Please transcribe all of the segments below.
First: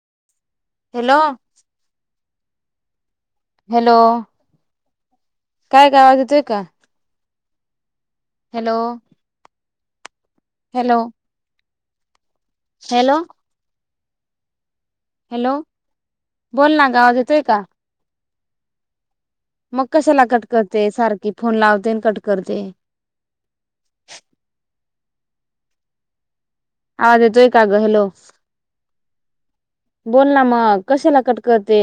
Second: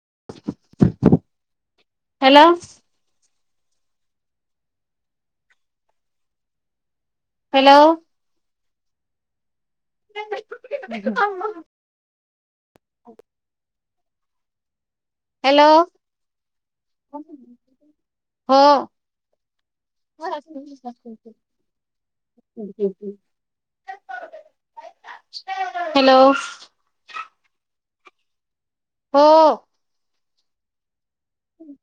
[inaudible] Hello hello hello काय गावाज येतय का हॅलो हॅलो हॅलो ह हॅलो हॅलो बोल ना गावाात येतोय का हा मग कशाला कट करते सारखी फोन लावते. कट करते [inaudible] हॅलो आवाज येतोय का ग हॅलो हो बोल ना मग कशला कट करते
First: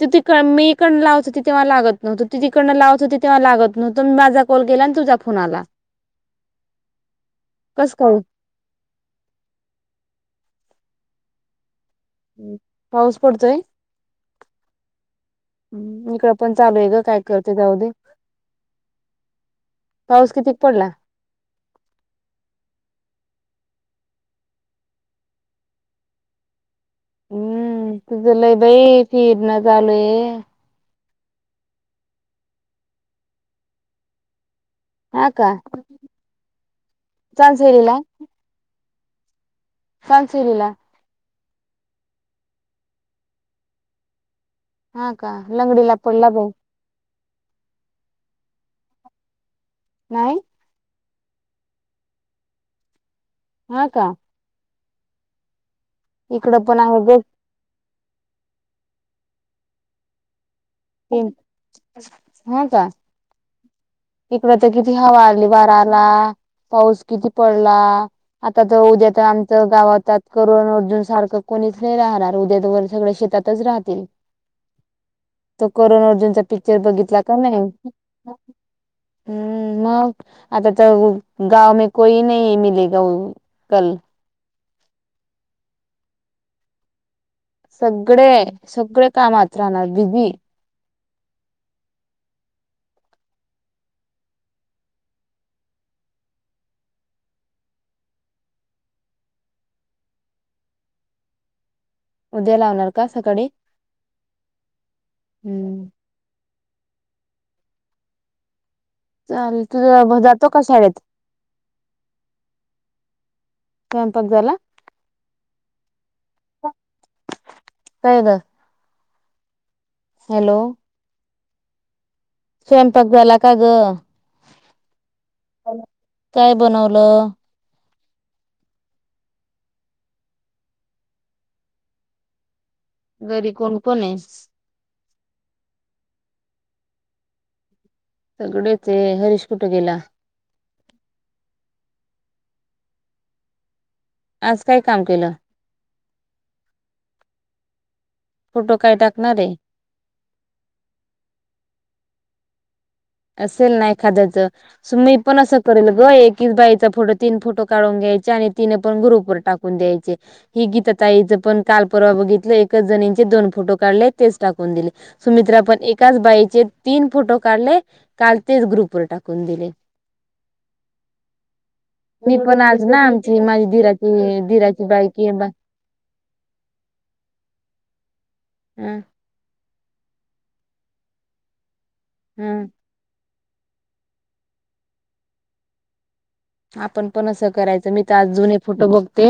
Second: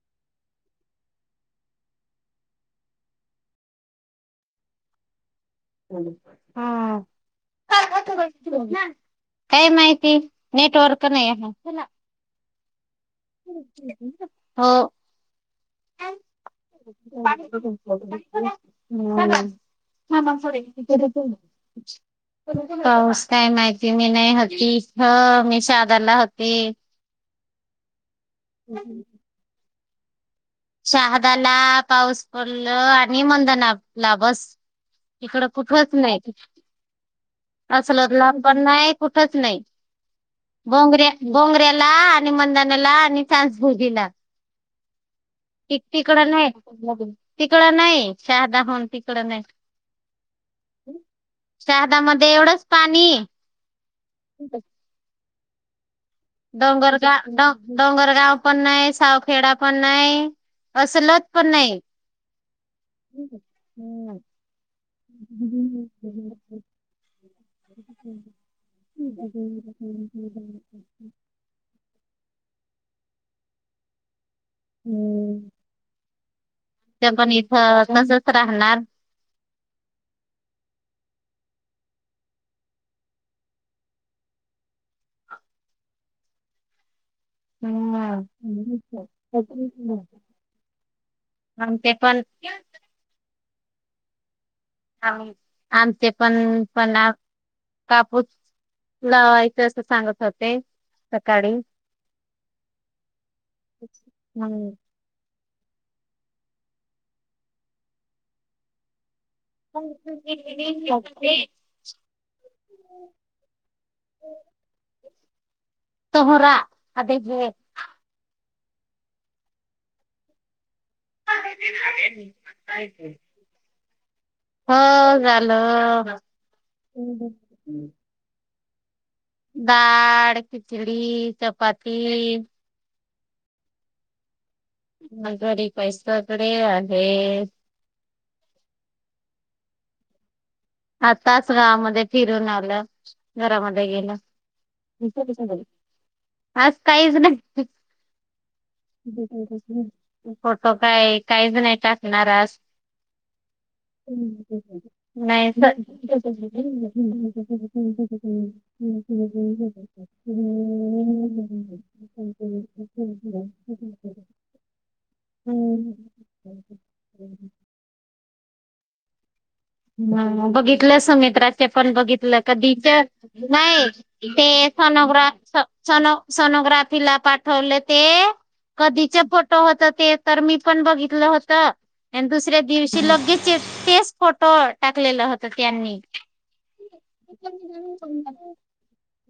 तू तिक मी इकडनं लावत होती तेव्हा लागत नव्हता तू तिकडं लावत होती तेव्हा लागत नव्हत माझा कॉल गेला आणि तुझा कॉल हा. कस [inaudible] काय काय माहिती नेटवर्क नाय आहे [inaudible] पडतोय हो हम इकड पण चालू आहे ग [inaudible] काय करते जाऊ दे पाऊस किती पडला पाऊस काय माहिती मी नाय हाकी ह मी सादा लावती हम तुझ लय बाई फिरण चालूय सहा दाहला पाऊस पडल आणि मंधन आपला बस हा इकड का कुठच नाही चाल असल लांब पण नाही कुठच नाही सांसोलिला बोंगड्याला आणि मदानेला आणि सांसभावजीला हा का ती लंगडीला पडला तिकडं नाही भाऊ तिकडं नाही साधा फोन तिकडं नाही नाही साधा मधे एवढंच पाणी हा का इकडं पण आहे डोंगरगा बघ डोंगर गाव पण नाही सावखेडा पण नाही तीन असंलत पण नाही इकड तर किती हवा आली वारा आला पाऊस किती पडला आता तर उद्या तर आमच गावात करण अर्जून सारखं कोणीच नाही राहणार उद्या तर वर सगळे शेतातच राहतील त्या करण अर्जुन पिक्चर ते बघितला पण का नाही. इथं तसच राहणार हम मग आता तर गाव मे कोई नही मिलेगा कल. हम्म सगळे सगळे कामात राहणार बीजी मग ते पण आम्ही आमचे पण पण कापूस लावायचं असं सांगत होते सकाळी. उद्या लावणार का सकाळी हम्म हम्म. [inaudible] [inaudible] चाल तुझ जातो का शाळेत स्वयंपाक झाला तोहरा हाते घे. काय ग हॅलो. [inaudible] स्वयंपाक झाला का ग. हो झालं. काय बनवलं डाळ, खिचडी, चपाती घरी कोण कोण आहे. म घरी बाई सगळे आहेत. सगळेच हे हरीश कुठ गेला. आताच गावामध्ये फिरून आलं घरामध्ये आज काय काम केलं आज काहीच नाही. फोटो काय टाकणार आहे फोटो काही काहीच नाही टाकणार आज. असेल नाही एखाद्याचं मी पण असं ग एकच बाईचा फोटो तीन फोटो काढून घ्यायचे नाही आणि तीन पण ग्रुप वर टाकून द्यायचे. गीता ताई च पण काल परवा बघितच जणीचे दोन फोटो काढले तेच टाून दिले सुमित्रा ण एकाच बाईचे तीन फोटो काढले काल तेच ग्रुप व टाकले ह बघितलं सुमित्राचे पण मी बघितलं पण आज कधीच ना आमची माझी नाही दिराची ते दिराची बायकी आहे बा सनोग्राफ सनो सोनोग्राफि ला पाठवले ते हम्म कधीच फोटो होत ते तर मी पण बघितलं होतं आणि दुसऱ्या हम्म दिवशी लगेच तेच फोटो टाकलेलं होत त्यांनी. आपण पण असं करायचं मी तर आज जुन फोटो बघते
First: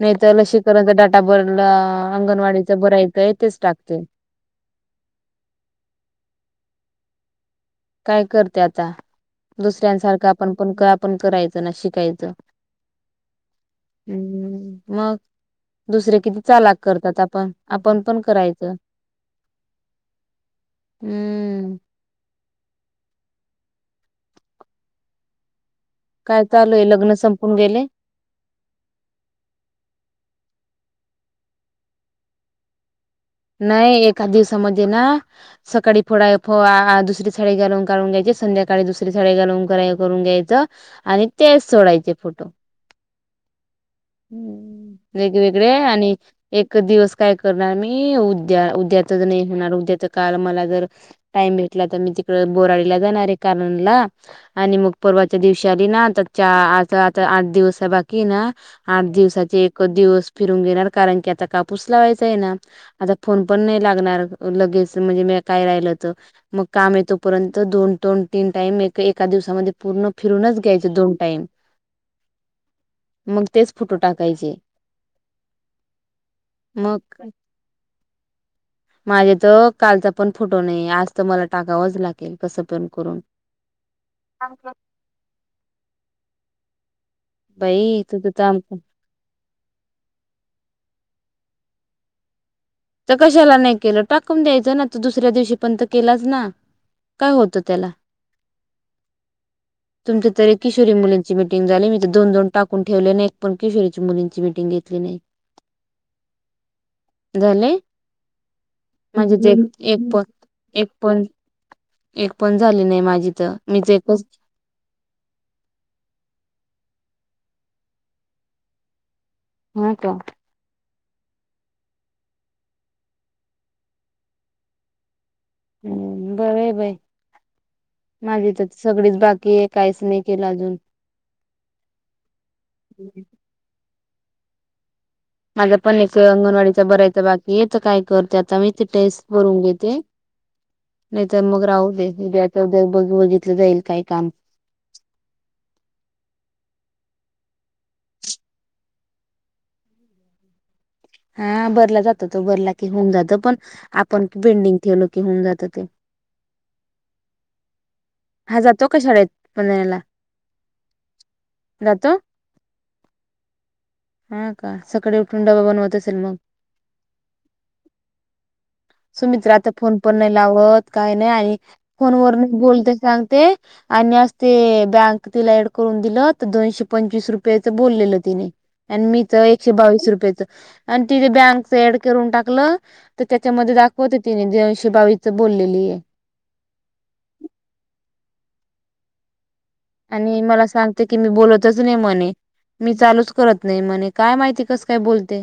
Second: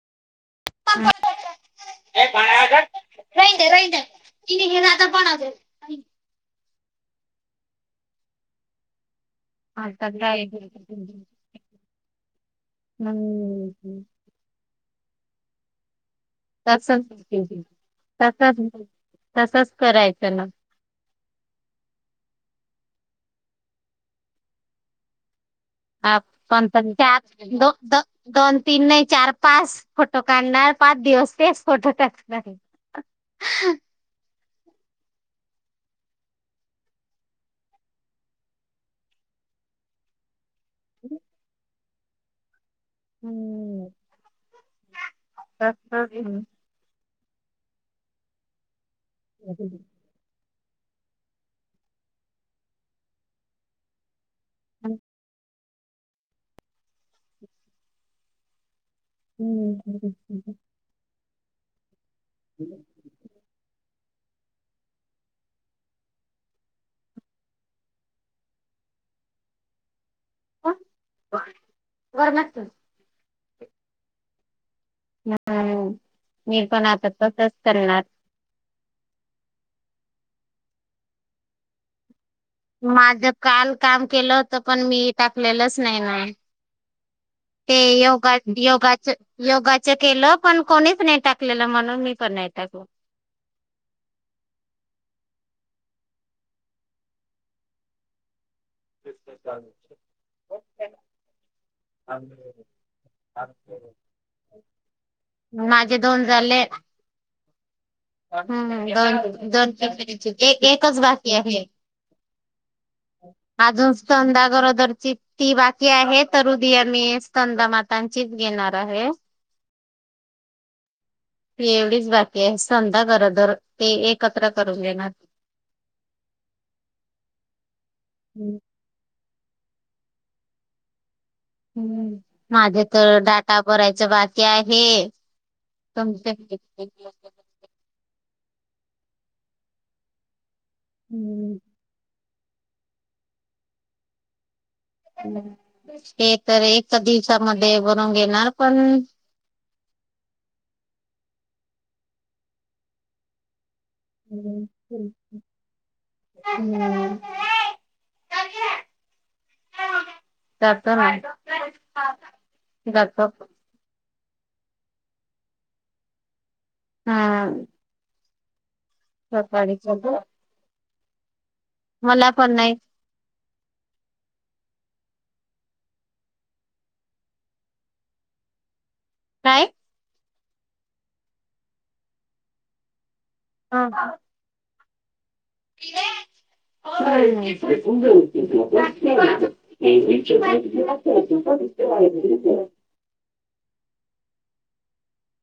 नाही लशीकरणचा डाटा बर अंगणवाडीचा बर यथंय तेच टाकते [unintelligible] काय करते आता दुसऱ्यांसारखं आपण पण हम्म आपण करायचं ना शिकायचं हम्म. हम्म मग दुसरे किती चालाक तसच करतात आपण आपण पण तसच करायचं. तसच करायचं ना हम्म. अ काय कोण चालू आहे लग्न संपून गेले च दोन तीन नाही चार पाच फोटो काढणार पाच दिवस तेच फोटो टाकणार. नाही एखादीवस समजे ना सकाळी फोडा फ दुसरी साडी घालून काढून घ्यायचे संध्याकाळी दुसरी साडी घालून करून घ्यायच आणि तेच सोडायचे फोटो वेगवेगळे आणि एक दिवस काय करणार मी उद्या उद्यातच नाही होणार उद्याच काल मला टाईम भेटला तर मी तिकडे बोराडीला जाणार आहे कारण ना आणि मग परवाच्या दिवशी हुशारी ना आ आता आता आठ दिवसा बाकी ना आठ दिवसाचे एकच दिवस फिरून घेणार कारण की आता कापूस लावायचा आहे ना आता फोन पण नाही लगनार का लगेच म्हणजे आत्ता काय तर राहील ते मग काम आहे तर दोन तीन टाईम एका दिवसामध्ये पूर्ण फिरूनच घ्यायचे दोन टाईम वर लागतो. मग तेच फोटो टाकायचे हम्म मीरपण आता मग तसच करणार माझे तर कालचा पण फुटो नाही आज तर मला टाकावंच लागत माझ काल काम केलं होत पण मी टाकलेलंच नाही ना ते बाई तुझं योगा काम योगाच योगाच केलं पण कोणीच नाही टाकलेलं म्हणून मी पण नाही टाकलं. तर कशाला नाही केलं टाकून द्यायचं नाुसर दुसऱ्या दिवशी पणंत केलाच ना काय होत त्याला ते चालू तुमच्या तरी किशोरी मुलींची मिीटिंग झाली मी तर दोन दोन टाकून ठेवले आणि एक पण किशोरीची मुलींची म मिटिंग घेतली नाही माझे दोन झाले झाले ह दोन माझी ते दोन एक पण एक एकच बाकी आहे एक पण झाली नाही माझी तर मी अजून तर एकच संधा गरोदरची ती बाकी आहे तरुदया मी संदा मातांचीच घेणार आहे हा का एवढीच बाकी आहे संध्या खरं तरर ते एकत्र करून देणार ह बर बय माझी तर सगळीच बाक की काहीच नाही केलं अजून हम्म माझे तर डाटा भरायचं बाकी आहे माझ्या पण एक तुमचे अंगणवाडीच भरायचं बाकी याच काय करते आता मी ते टेस्ट करून घेते नाहीतर मग राहू दे च बघ बघितलं जाईल काही काम ते तर एक तर दिवसामध्ये बनवून घेणार पण हा बरला जातो तो बरला की होऊन जात पण आपण बेंडिंग ठेवलं की होऊन जात ते हम्म हा जातो क शाळेत पधण्याला जातो ना जातो [inaudible] हा का सकाळी उठून डबा बनवत असेल मग हम सुमित्र आता फोन पण नाही लावत काय नाही आणि फोन मला पण वरून नाही बोलते सांगते आणि अस ते बँक तिला ऍड करून दिलं तर दोनशे पंचवीस रुपयाच बोललेलं तिने आणि मीच काय? एकशे बावीस रुपयाेच आणि तिथे बँकच ऍड करून टाकलं तर त्याच्यामध्ये दाखवत तिने दीनशे बावीस बोललेली आहे तु आणि मला सांगते की मी बोलतच नाही म्हणे मी चालूच करत नाही म्हणे काय माहिती कस काय बोलते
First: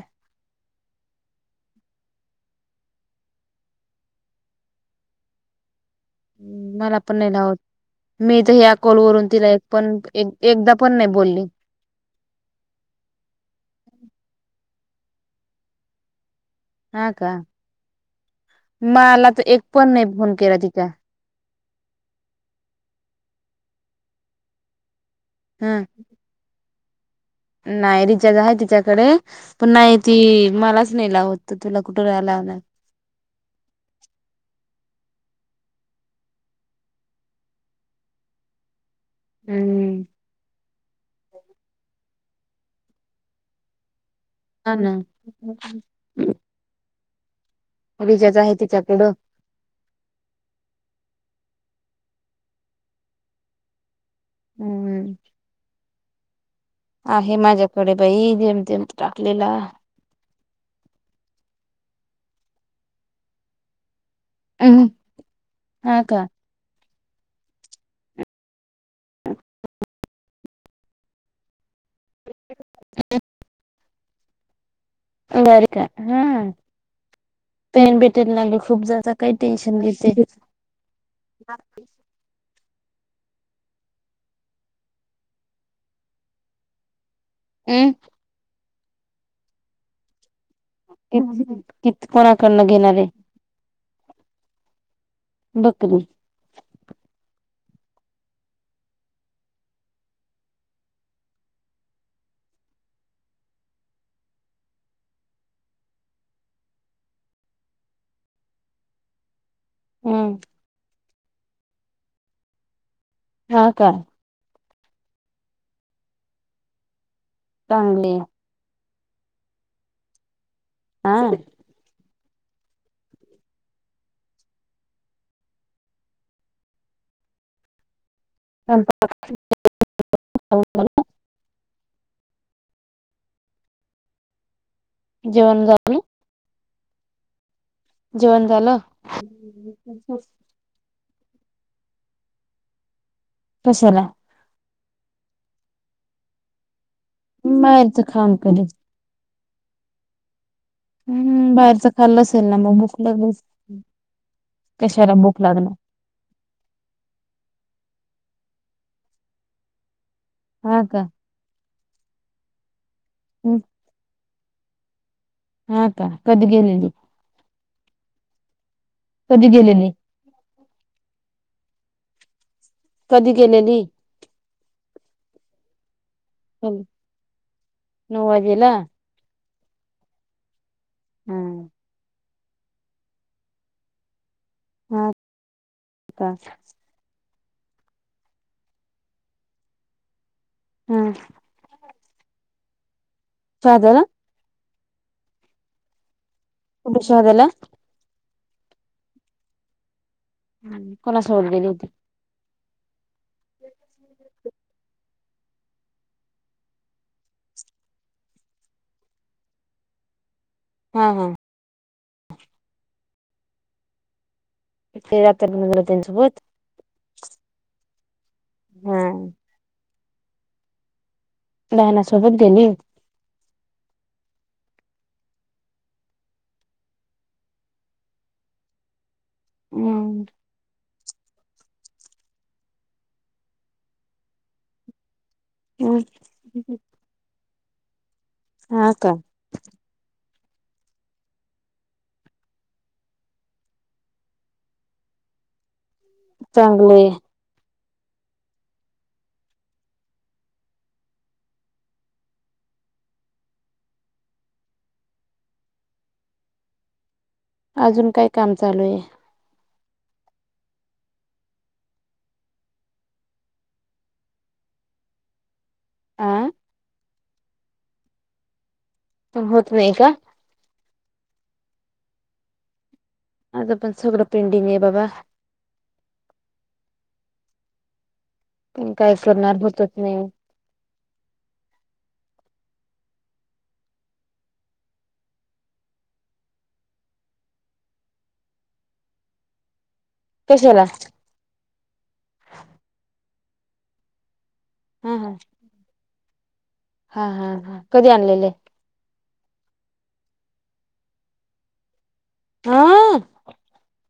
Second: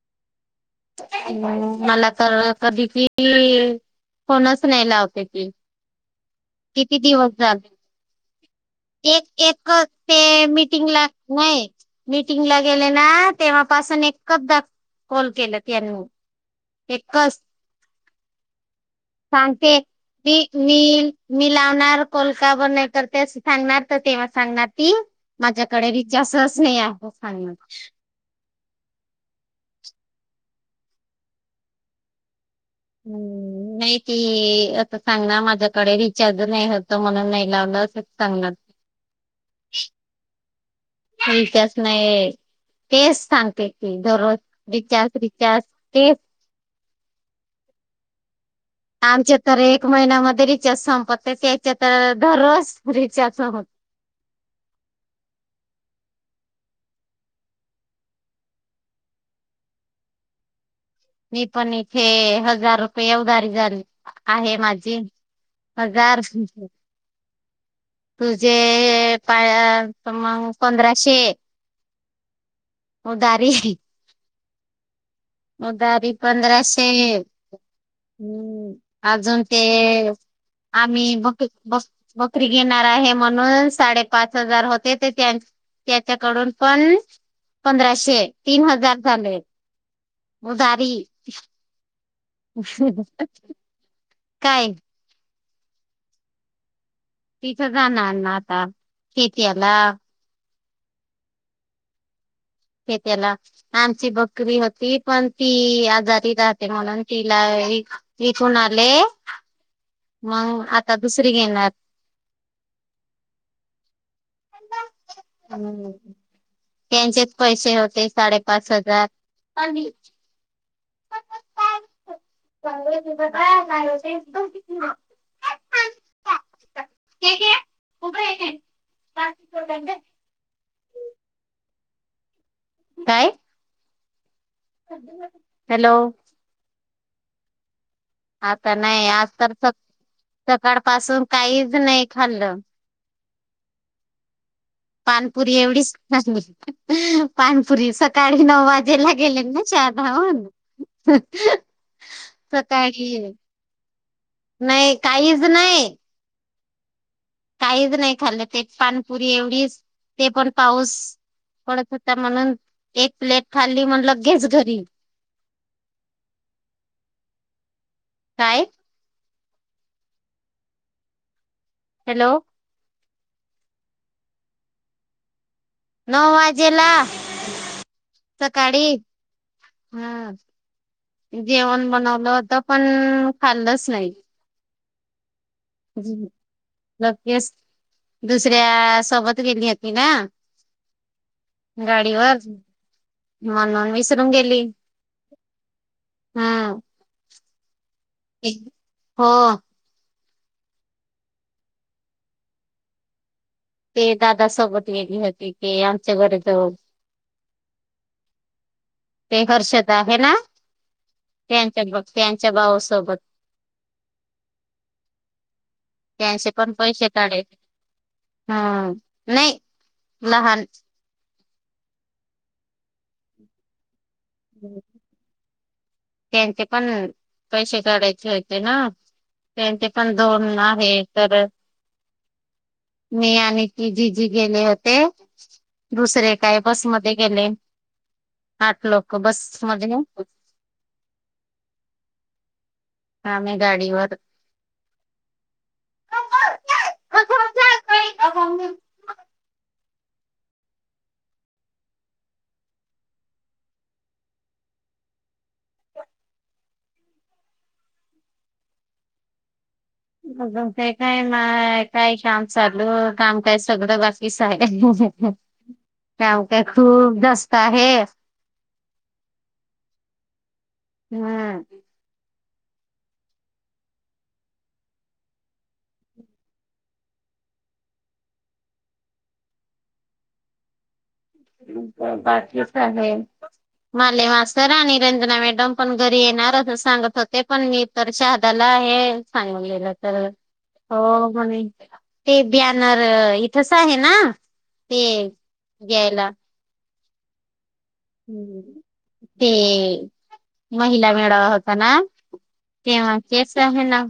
अम् मला तर कधी कि फणच न लावते की किती मला पण दिवस नाही लावत झाले मी तर ह्या एक कॉलवरून तिला एक पण ते एकदा मीटिंग पण ला बोलली नाही मीटिंग ला गेले ना तेव्हापासून एकचदा कॉल केलं त्यांनी एक हा का कस मला तर एक सांगते पण नाही मी फोन केला तिचा मी मी लावणार कोलका बन नाही करते सांगणार तर तेव्हा सांगणार ती ह माझ्याकडे रज सह असने आहे सांगणार. नाही रिजचा आहे तिथ त्याच्याकडे पण नाही त मलाच नेलावत तुला कुठे रा लावणार. हम्म. नाही त आता सांगणार माझ्याकडे रिचार्ज नाही होत म्हणून नाही लावलं असंच सांगणार. हम्म. कच नाही तेच सांगते की. दररोज हा ना रिचार्ज रिचार्ज ते. जच आहे. तिच्याकडं आमच्या तर एक महिन्यामध्ये रिचार्ज संपत ते. दररोज फ्रीज होत हम्म आहे माझ्याकडे बाई जेम तेम टाकलेला मी पण इथे हजार रुपये उधारी झाली. आहे माझी हा पगार. का तुझे पा मग पंधराशे. उ दारी. बर का उदाारी हा पंधराशे. पेन भेटेल ना ग हम्म खूप जास्त काही अजून ते. टेन्शन घेते आम्ही बकरी ब बकरी गे. म्हणून साडे पाच हजार होते त्याच्याकडून पण. हम् पंधराशे तीन हजार झाले उजारी. किती कोणाकडनं घेणारे. काय? बकरी. तिथं जाणार ना आता शेती याला. त्याला आमची बकरी होती पण ती आजारी राहते म्हणून तिला. तिथून आले. हम्म मग आता दुसरी घेणार. हा काय. ह् त्यांचेच पैसे होते चांगली साडेपाच हजार. अ. हा काती. [unintelligible] [inaudible] काय? जीवन हॅलो जाती. आता झालं? नाही आज तर स सकाळ पाासून काहीच नाही खाल्लं. कशाला. पानपुरी एवढीचलीली पानपुरी बाहेरच खाऊन सकाळी कधी नऊ वाजेला गेले. चहा खाऊन. हम् बाहेरच खाल्लं असेल ना मग भूक सकाळी लागली. नाही कशाला काहीच भूक लागण. नाही काहीच नाही खाल्लं ते पानपुरी एवढीच ते पण हा पाऊस. का पडत होता म्हणून एक प्लेट खाल्ली म्हणलं गेस घरी. हा का कदी गेलेली. काय? कधी गेलेले. हॅलो! कधी गेलेली. नऊ वाजेला नऊ वाजेला सकाळी हा. हा जेवण बनवलं होत पण खाल्लच नाही. हा. का लगेच दुसऱ्या सोबत गेली होती ना. हम्म. गाडीवर म्हणून शहाद्याला विसरून गेली. हा कुठ शाहदाला. हो. ह कोणा सोबत गेली होती. ते दादा सोबत गेली होती की आमच्या घर च ते हर्षद आहे ना हा हा त्यांच्यात बघ. त्यांच्या भाऊसोबत. रतर [unintelligible] त्यांसोबत. हम्म हा नाही लहान. नयनासोबत गेली. [inaudible] त्यांचे पण पैसे काढायचे होते ना. त्यांचे पण हम्म दोन आहेत. तर मी आण की जीजी गेले होते. दुसरे काय बसमध्ये गेले. आठ हा का लोक बस मध्ये आम्ही गाडीवर. चांगलय. काय ग. अजून काय काम चालूये. अ ते काय म काय काम चालू काम काय सगड बाकीच आहे. हं हं काम आ काय खूप जास्त आहे. होत नाहीय का? हम्म. माझं पण सगड पेंडिंगे बाबा. पण काय करणार होतच नाही. बाकीच आहे. माले मास्तर आणि रंजना मॅडम पण घरी येणार, अस सांगत होते पण मी तर शहादाला आहे सांगून दिल. तर कशाला हो म्हणे ते बॅनर इथच आहे ना. हा ते हा घ्यायला. हा हा हा कधी आणलेले. ते महिला मेळावा होता ना. हा तेव्हा तेच आहे ना.